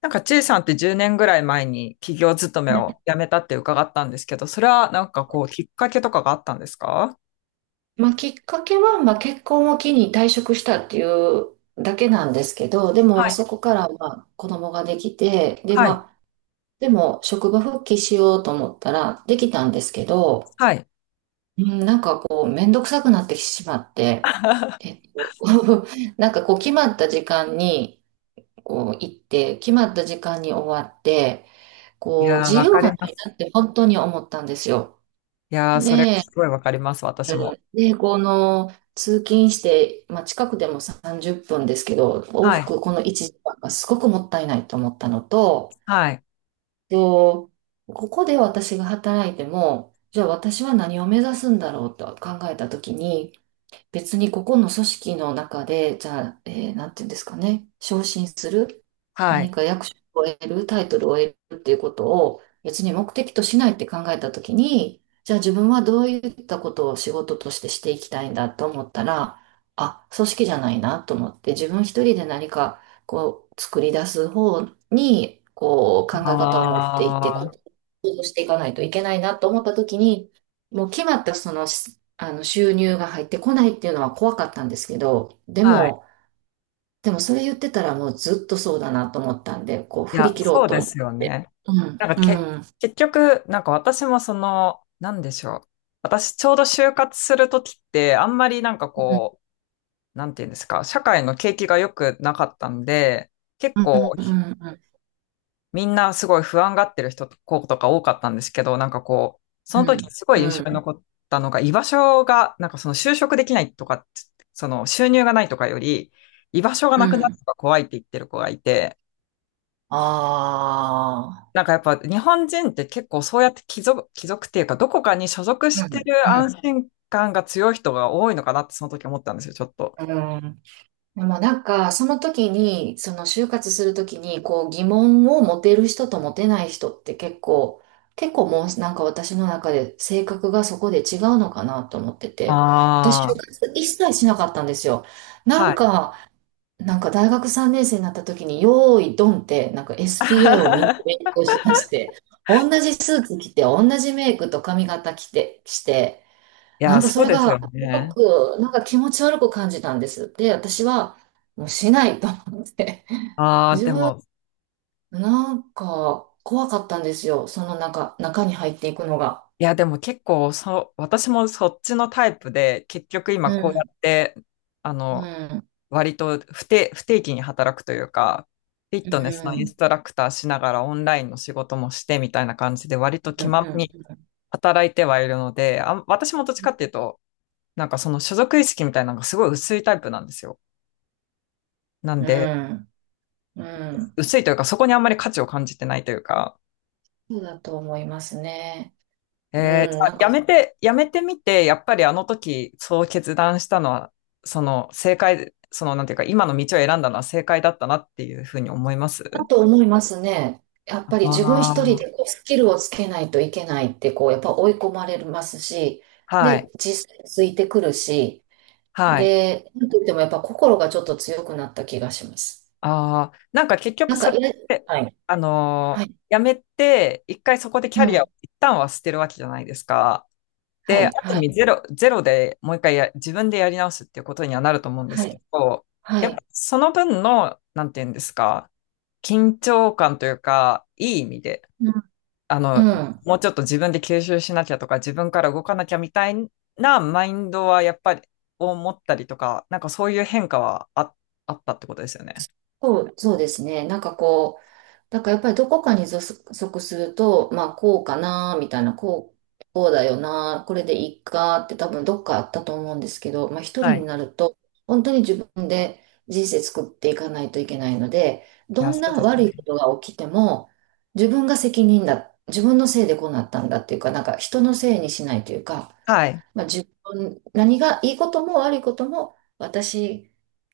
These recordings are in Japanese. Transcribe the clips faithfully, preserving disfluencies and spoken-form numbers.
なんか、ちいさんってじゅうねんぐらい前に企業勤めはい。を辞めたって伺ったんですけど、それはなんかこう、きっかけとかがあったんですか？まあ、きっかけは、まあ、結婚を機に退職したっていうだけなんですけど、ではもい、そこからまあ子供ができて、で、はい、まあ、でも職場復帰しようと思ったらできたんですけど、はい。うん、なんかこう、めんどくさくなってしまって、え っと、なんかこう、決まった時間にこう行って、決まった時間に終わって、いこう、やー、自わ由かがりなまいなす。って本当に思ったんですよ。いやー、それで、すごいわかります、私も。で、この通勤して、まあ、近くでもさんじゅっぷんですけど、往はい、復このいちじかんがすごくもったいないと思ったのと、はい、と、ここで私が働いても、じゃあ私は何を目指すんだろうと考えたときに、別にここの組織の中で、じゃあ、えーなんていうんですかね、昇進する、はい。何か役職を得る、タイトルを得るっていうことを別に目的としないって考えたときに、じゃあ自分はどういったことを仕事としてしていきたいんだと思ったら、あ、組織じゃないなと思って、自分一人で何かこう作り出す方に、こう考え方を持っていって、行あ行動していかないといけないなと思った時に、もう決まったその、しあの収入が入ってこないっていうのは怖かったんですけど、でー、はい。も、でもそれ言ってたらもうずっとそうだなと思ったんで、こうい振りや、切ろうそうとで思っすよて。ね。うん、なんかけ、うん、結局、なんか私もその、なんでしょう。私ちょうど就活するときって、あんまりなんかうん、こう、なんていうんですか、社会の景気が良くなかったんで、結う構ん、うん、みんなすごい不安がってる人と子とか多かったんですけど、なんかこう、そうの時にん、すごういん、印う象にん。残ったのが、居場所が、なんかその就職できないとか、その収入がないとかより、居場所がうなくなるん。のが怖いって言ってる子がいて、あなんかやっぱ日本人って結構そうやって帰属、帰属っていうか、どこかに所属あしー、てうん、る安心感が強い人が多いのかなってその時思ったんですよ、ちょっと。うん、うん。でもなんか、その時に、その就活する時に、こう疑問を持てる人と持てない人って結構、結構もうなんか私の中で性格がそこで違うのかなと思ってて、私就あ活一切しなかったんですよ。あ、なはんい。か、なんか大学さんねん生になった時に、よーいドンって、なんか エスピーエー をみんな 勉強しだして、同じスーツ着て、同じメイクと髪型着て、して、いなや、んかそそうれですが、すよごね。く、なんか気持ち悪く感じたんです。で、私は、もうしないと思って。ああ、自で分、も、なんか、怖かったんですよ。その中、中に入っていくのが。いや、でも結構、そう、私もそっちのタイプで、結局う今こうやん、って、あうの、ん、割と不定、不定期に働くというか、フィッうトネスのインスん、トラクターしながらオンラインの仕事もしてみたいな感じで、割とう気ままん、に働いてはいるので、あん、私もどっちかっていうと、なんかその所属意識みたいなのがすごい薄いタイプなんですよ。なんうで、ん、うん。薄いというか、そこにあんまり価値を感じてないというか、そうだと思いますね。えー、じうん、ゃあなんか、やめて、やめてみて、やっぱりあの時、そう決断したのは、その正解、そのなんていうか、今の道を選んだのは正解だったなっていうふうに思います？だと思いますね。やっぱり自分一人ああ、でこうスキルをつけないといけないって、こう、やっぱ追い込まれますし、はで、い、実際ついてくるし、はい。で、なんといってもやっぱ心がちょっと強くなった気がします。ああ、なんか結局なんそか、れいや、って、はい、あのはーい、やめて、一回そこでキうャリアをん、一旦は捨てるわけじゃないですか。はで、あい、る意は味い、ゼロ、ゼロでもう一回や自分でやり直すっていうことにはなると思うんではすけい、ど、はやっぱい、その分の、なんていうんですか、緊張感というか、いい意味で、うん、あうの、ん。もうちょっと自分で吸収しなきゃとか、自分から動かなきゃみたいなマインドはやっぱり、を持ったりとか、なんかそういう変化はあ、あったってことですよね。そう、そうですね。なんかこう、だからやっぱりどこかに属属すると、まあこうかな、みたいな、こう、こうだよな、これでいいかって多分どっかあったと思うんですけど、まあ一は人い。にいなると、本当に自分で人生作っていかないといけないので、どや、んそうなです悪いこね。とが起きても、自分が責任だ、自分のせいでこうなったんだっていうか、なんか人のせいにしないというか、はい。まあ自分、何がいいことも悪いことも、私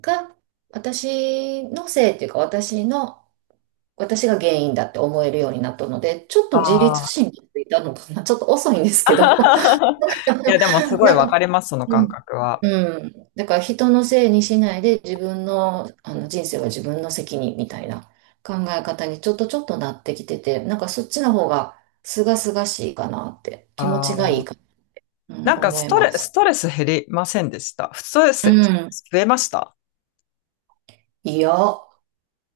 が、私のせいっていうか、私の私が原因だって思えるようになったので、ちょっあと自律あ。神経ついたのかな。ちょっと遅いんですけど。いや、でもす ごいなわんか、かります、そのう感ん。覚は。うん。だから人のせいにしないで自分の、あの人生は自分の責任みたいな考え方にちょっとちょっとなってきてて、なんかそっちの方が清々しいかなって気持ちがあいいあ。かな、うなん、んか思スいトまレ、す。ストレス減りませんでした？ストレうスん。増えました？いや、も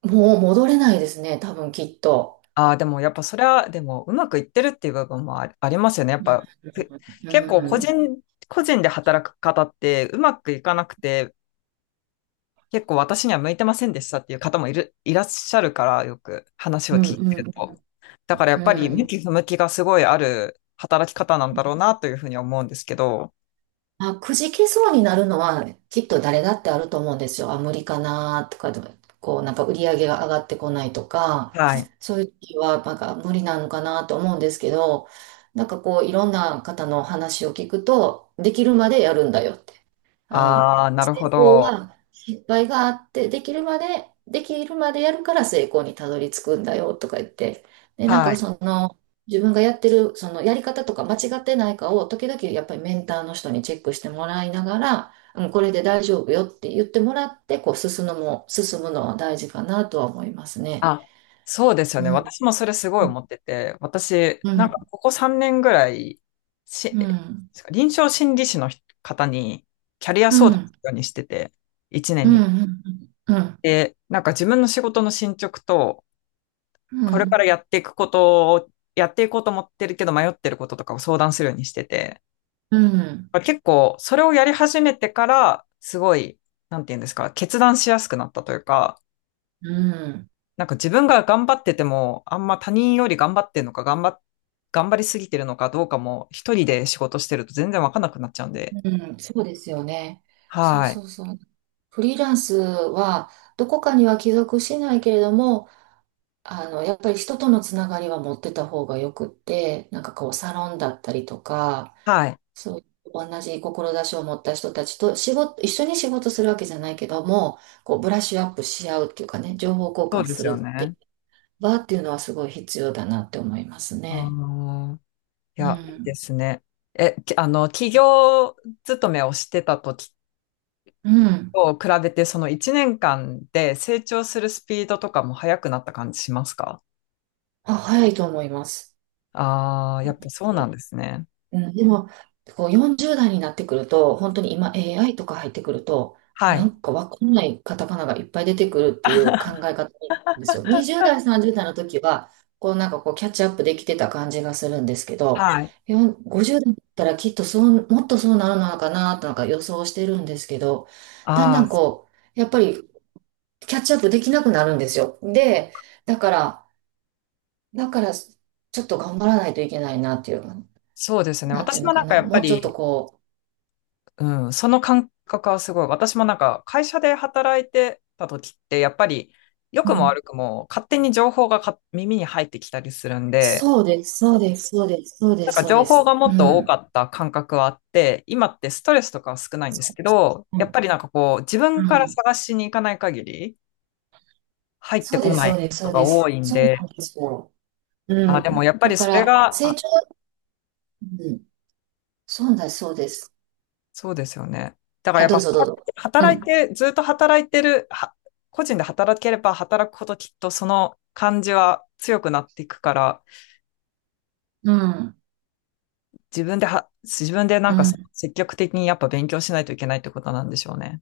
う戻れないですね。多分きっと。ああー、でもやっぱそれは、でもうまくいってるっていう部分もあり、ありますよね。やっうん。ぱ、ふ結構個うん。人、個人で働く方ってうまくいかなくて、結構私には向いてませんでしたっていう方もいる、いらっしゃるから、よく話をうん。聞いてうるん。と。だからやうっん。うぱり向ん。き不向きがすごいある働き方なんだろうなというふうに思うんですけど。あ、くじけそうになるのはきっと誰だってあると思うんですよ。あ、無理かなとかでも、こうなんか売り上げが上がってこないとか、はい。そういう時はなんか無理なのかなと思うんですけど、なんかこういろんな方の話を聞くと、できるまでやるんだよって。あ、ああ、なるほ成功ど。は失敗があって、できるまで、できるまでやるから成功にたどり着くんだよとか言って、で、なんはかい。その、自分がやってる、そのやり方とか間違ってないかを、時々やっぱりメンターの人にチェックしてもらいながら、うん、これで大丈夫よって言ってもらって、こう進むのも、進むのは大事かなとは思いますね。あ、そうですようね。ん、私もそれすごいうん、思ってて、私、うなんかん、ここさんねんぐらい、し、うん、臨床心理士の方にキャリアう相談すん、るようにしてて、1う年ん、に。うん、うん、で、なんか自分の仕事の進捗と、うこれからん、やっていくことを、やっていこうと思ってるけど迷ってることとかを相談するようにしてて、うん。結構それをやり始めてから、すごい、なんていうんですか、決断しやすくなったというか、うん。なんか自分が頑張ってても、あんま他人より頑張ってるのか、頑張っ、頑張りすぎてるのかどうかも、一人で仕事してると全然わかんなくなっちゃうんで。うん、そうですよね。そうはい。そうそう。フリーランスはどこかには帰属しないけれども、あの、やっぱり人とのつながりは持ってた方がよくって、なんかこうサロンだったりとか、はい。そういう同じ志を持った人たちと仕事、一緒に仕事するわけじゃないけども、こうブラッシュアップし合うっていうかね、情報交そ換うですするよってね。場っていうのはすごい必要だなって思いますあね。のいうや、いいでん。すね。え、きあの、企業勤めをしてた時うん。と比べて、そのいちねんかんで成長するスピードとかも速くなった感じしますか？あ、早いと思います。ああー、やっぱそうなんですね。うん、でも、こうよんじゅう代になってくると、本当に今 エーアイ とか入ってくると、はない。んかわかんないカタカナがいっぱい出てくるっていう考え方なんですよ。にじゅう代、さんじゅう代の時は、こうなんかこうキャッチアップできてた感じがするんですけど、はい。よんごじゅう代だったらきっとそう、もっとそうなるのかなとなんか予想してるんですけど、だんだああ、んこう、やっぱりキャッチアップできなくなるんですよ。で、だから、だからちょっと頑張らないといけないなっていう、そうですね。なんていう私のもなかんかやな、っぱもうちょっとり、こう、うん、その感覚はすごい。私もなんか会社で働いてた時って、やっぱり良うくもん。悪くも勝手に情報がか耳に入ってきたりするんで、そうです、そうです、そうです、そうなでんす、かそう情で報がす。うもっと多かん。った感覚はあって、今ってストレスとかは少ないんでそすうけです。ど、うやっん。ぱりなんかこう自分うからん。探しに行かない限り入ってそうこです、なそいうこです、とそうがで多す。いんそうで、なんですよ。うあ、でもん。やっぱだりかそれら、が成長、うん。そうだ、そうです。そうですよね。だからあ、やっどぱ、うはぞ、どうぞ。う働いん。て、ずっと働いてる、は個人で働ければ働くほどきっとその感じは強くなっていくから、うん。自分では、自分でなうんかそのん。積極的にやっぱ勉強しないといけないってことなんでしょうね。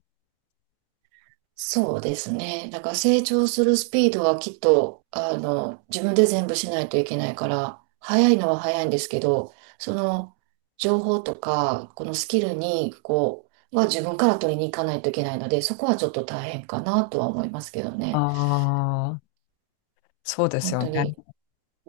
そうですね。だから成長するスピードはきっと、あの、自分で全部しないといけないから、早いのは早いんですけど、その情報とか、このスキルに、こう、は自分から取りに行かないといけないので、そこはちょっと大変かなとは思いますけどあね。あ、そうです本よ当ね。に。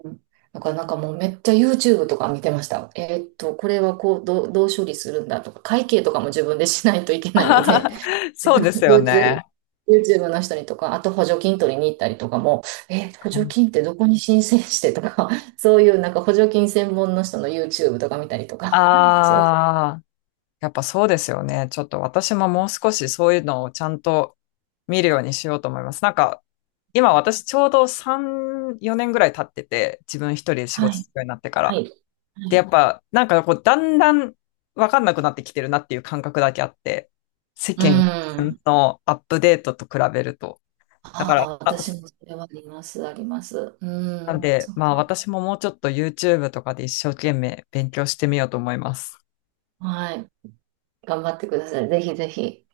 うん。だからなんかもうめっちゃ YouTube とか見てました。えーっと、これはこう、どう、どう処理するんだとか、会計とかも自分でしないといけないので、そうですよ YouTube、ね。YouTube の人にとか、あと補助金取りに行ったりとかも、え、補助金ってどこに申請してとか、そういうなんか補助金専門の人の YouTube とか見たりとか、そう。ああ、やっぱそうですよね。ちょっと私ももう少しそういうのをちゃんと見るようにしようと思います。なんか、今私ちょうどさん、よねんぐらい経ってて、自分一人で仕は事い。するようになってかはら。い。はで、やい。っぱ、なんかこう、だんだんわかんなくなってきてるなっていう感覚だけあって、世う間ん。のアップデートと比べると。だかあら、あ、あ、私もそれはあります、あります。うなんん。で、そっまあか。私ももうちょっと YouTube とかで一生懸命勉強してみようと思います。はい。頑張ってください。ぜひぜひ。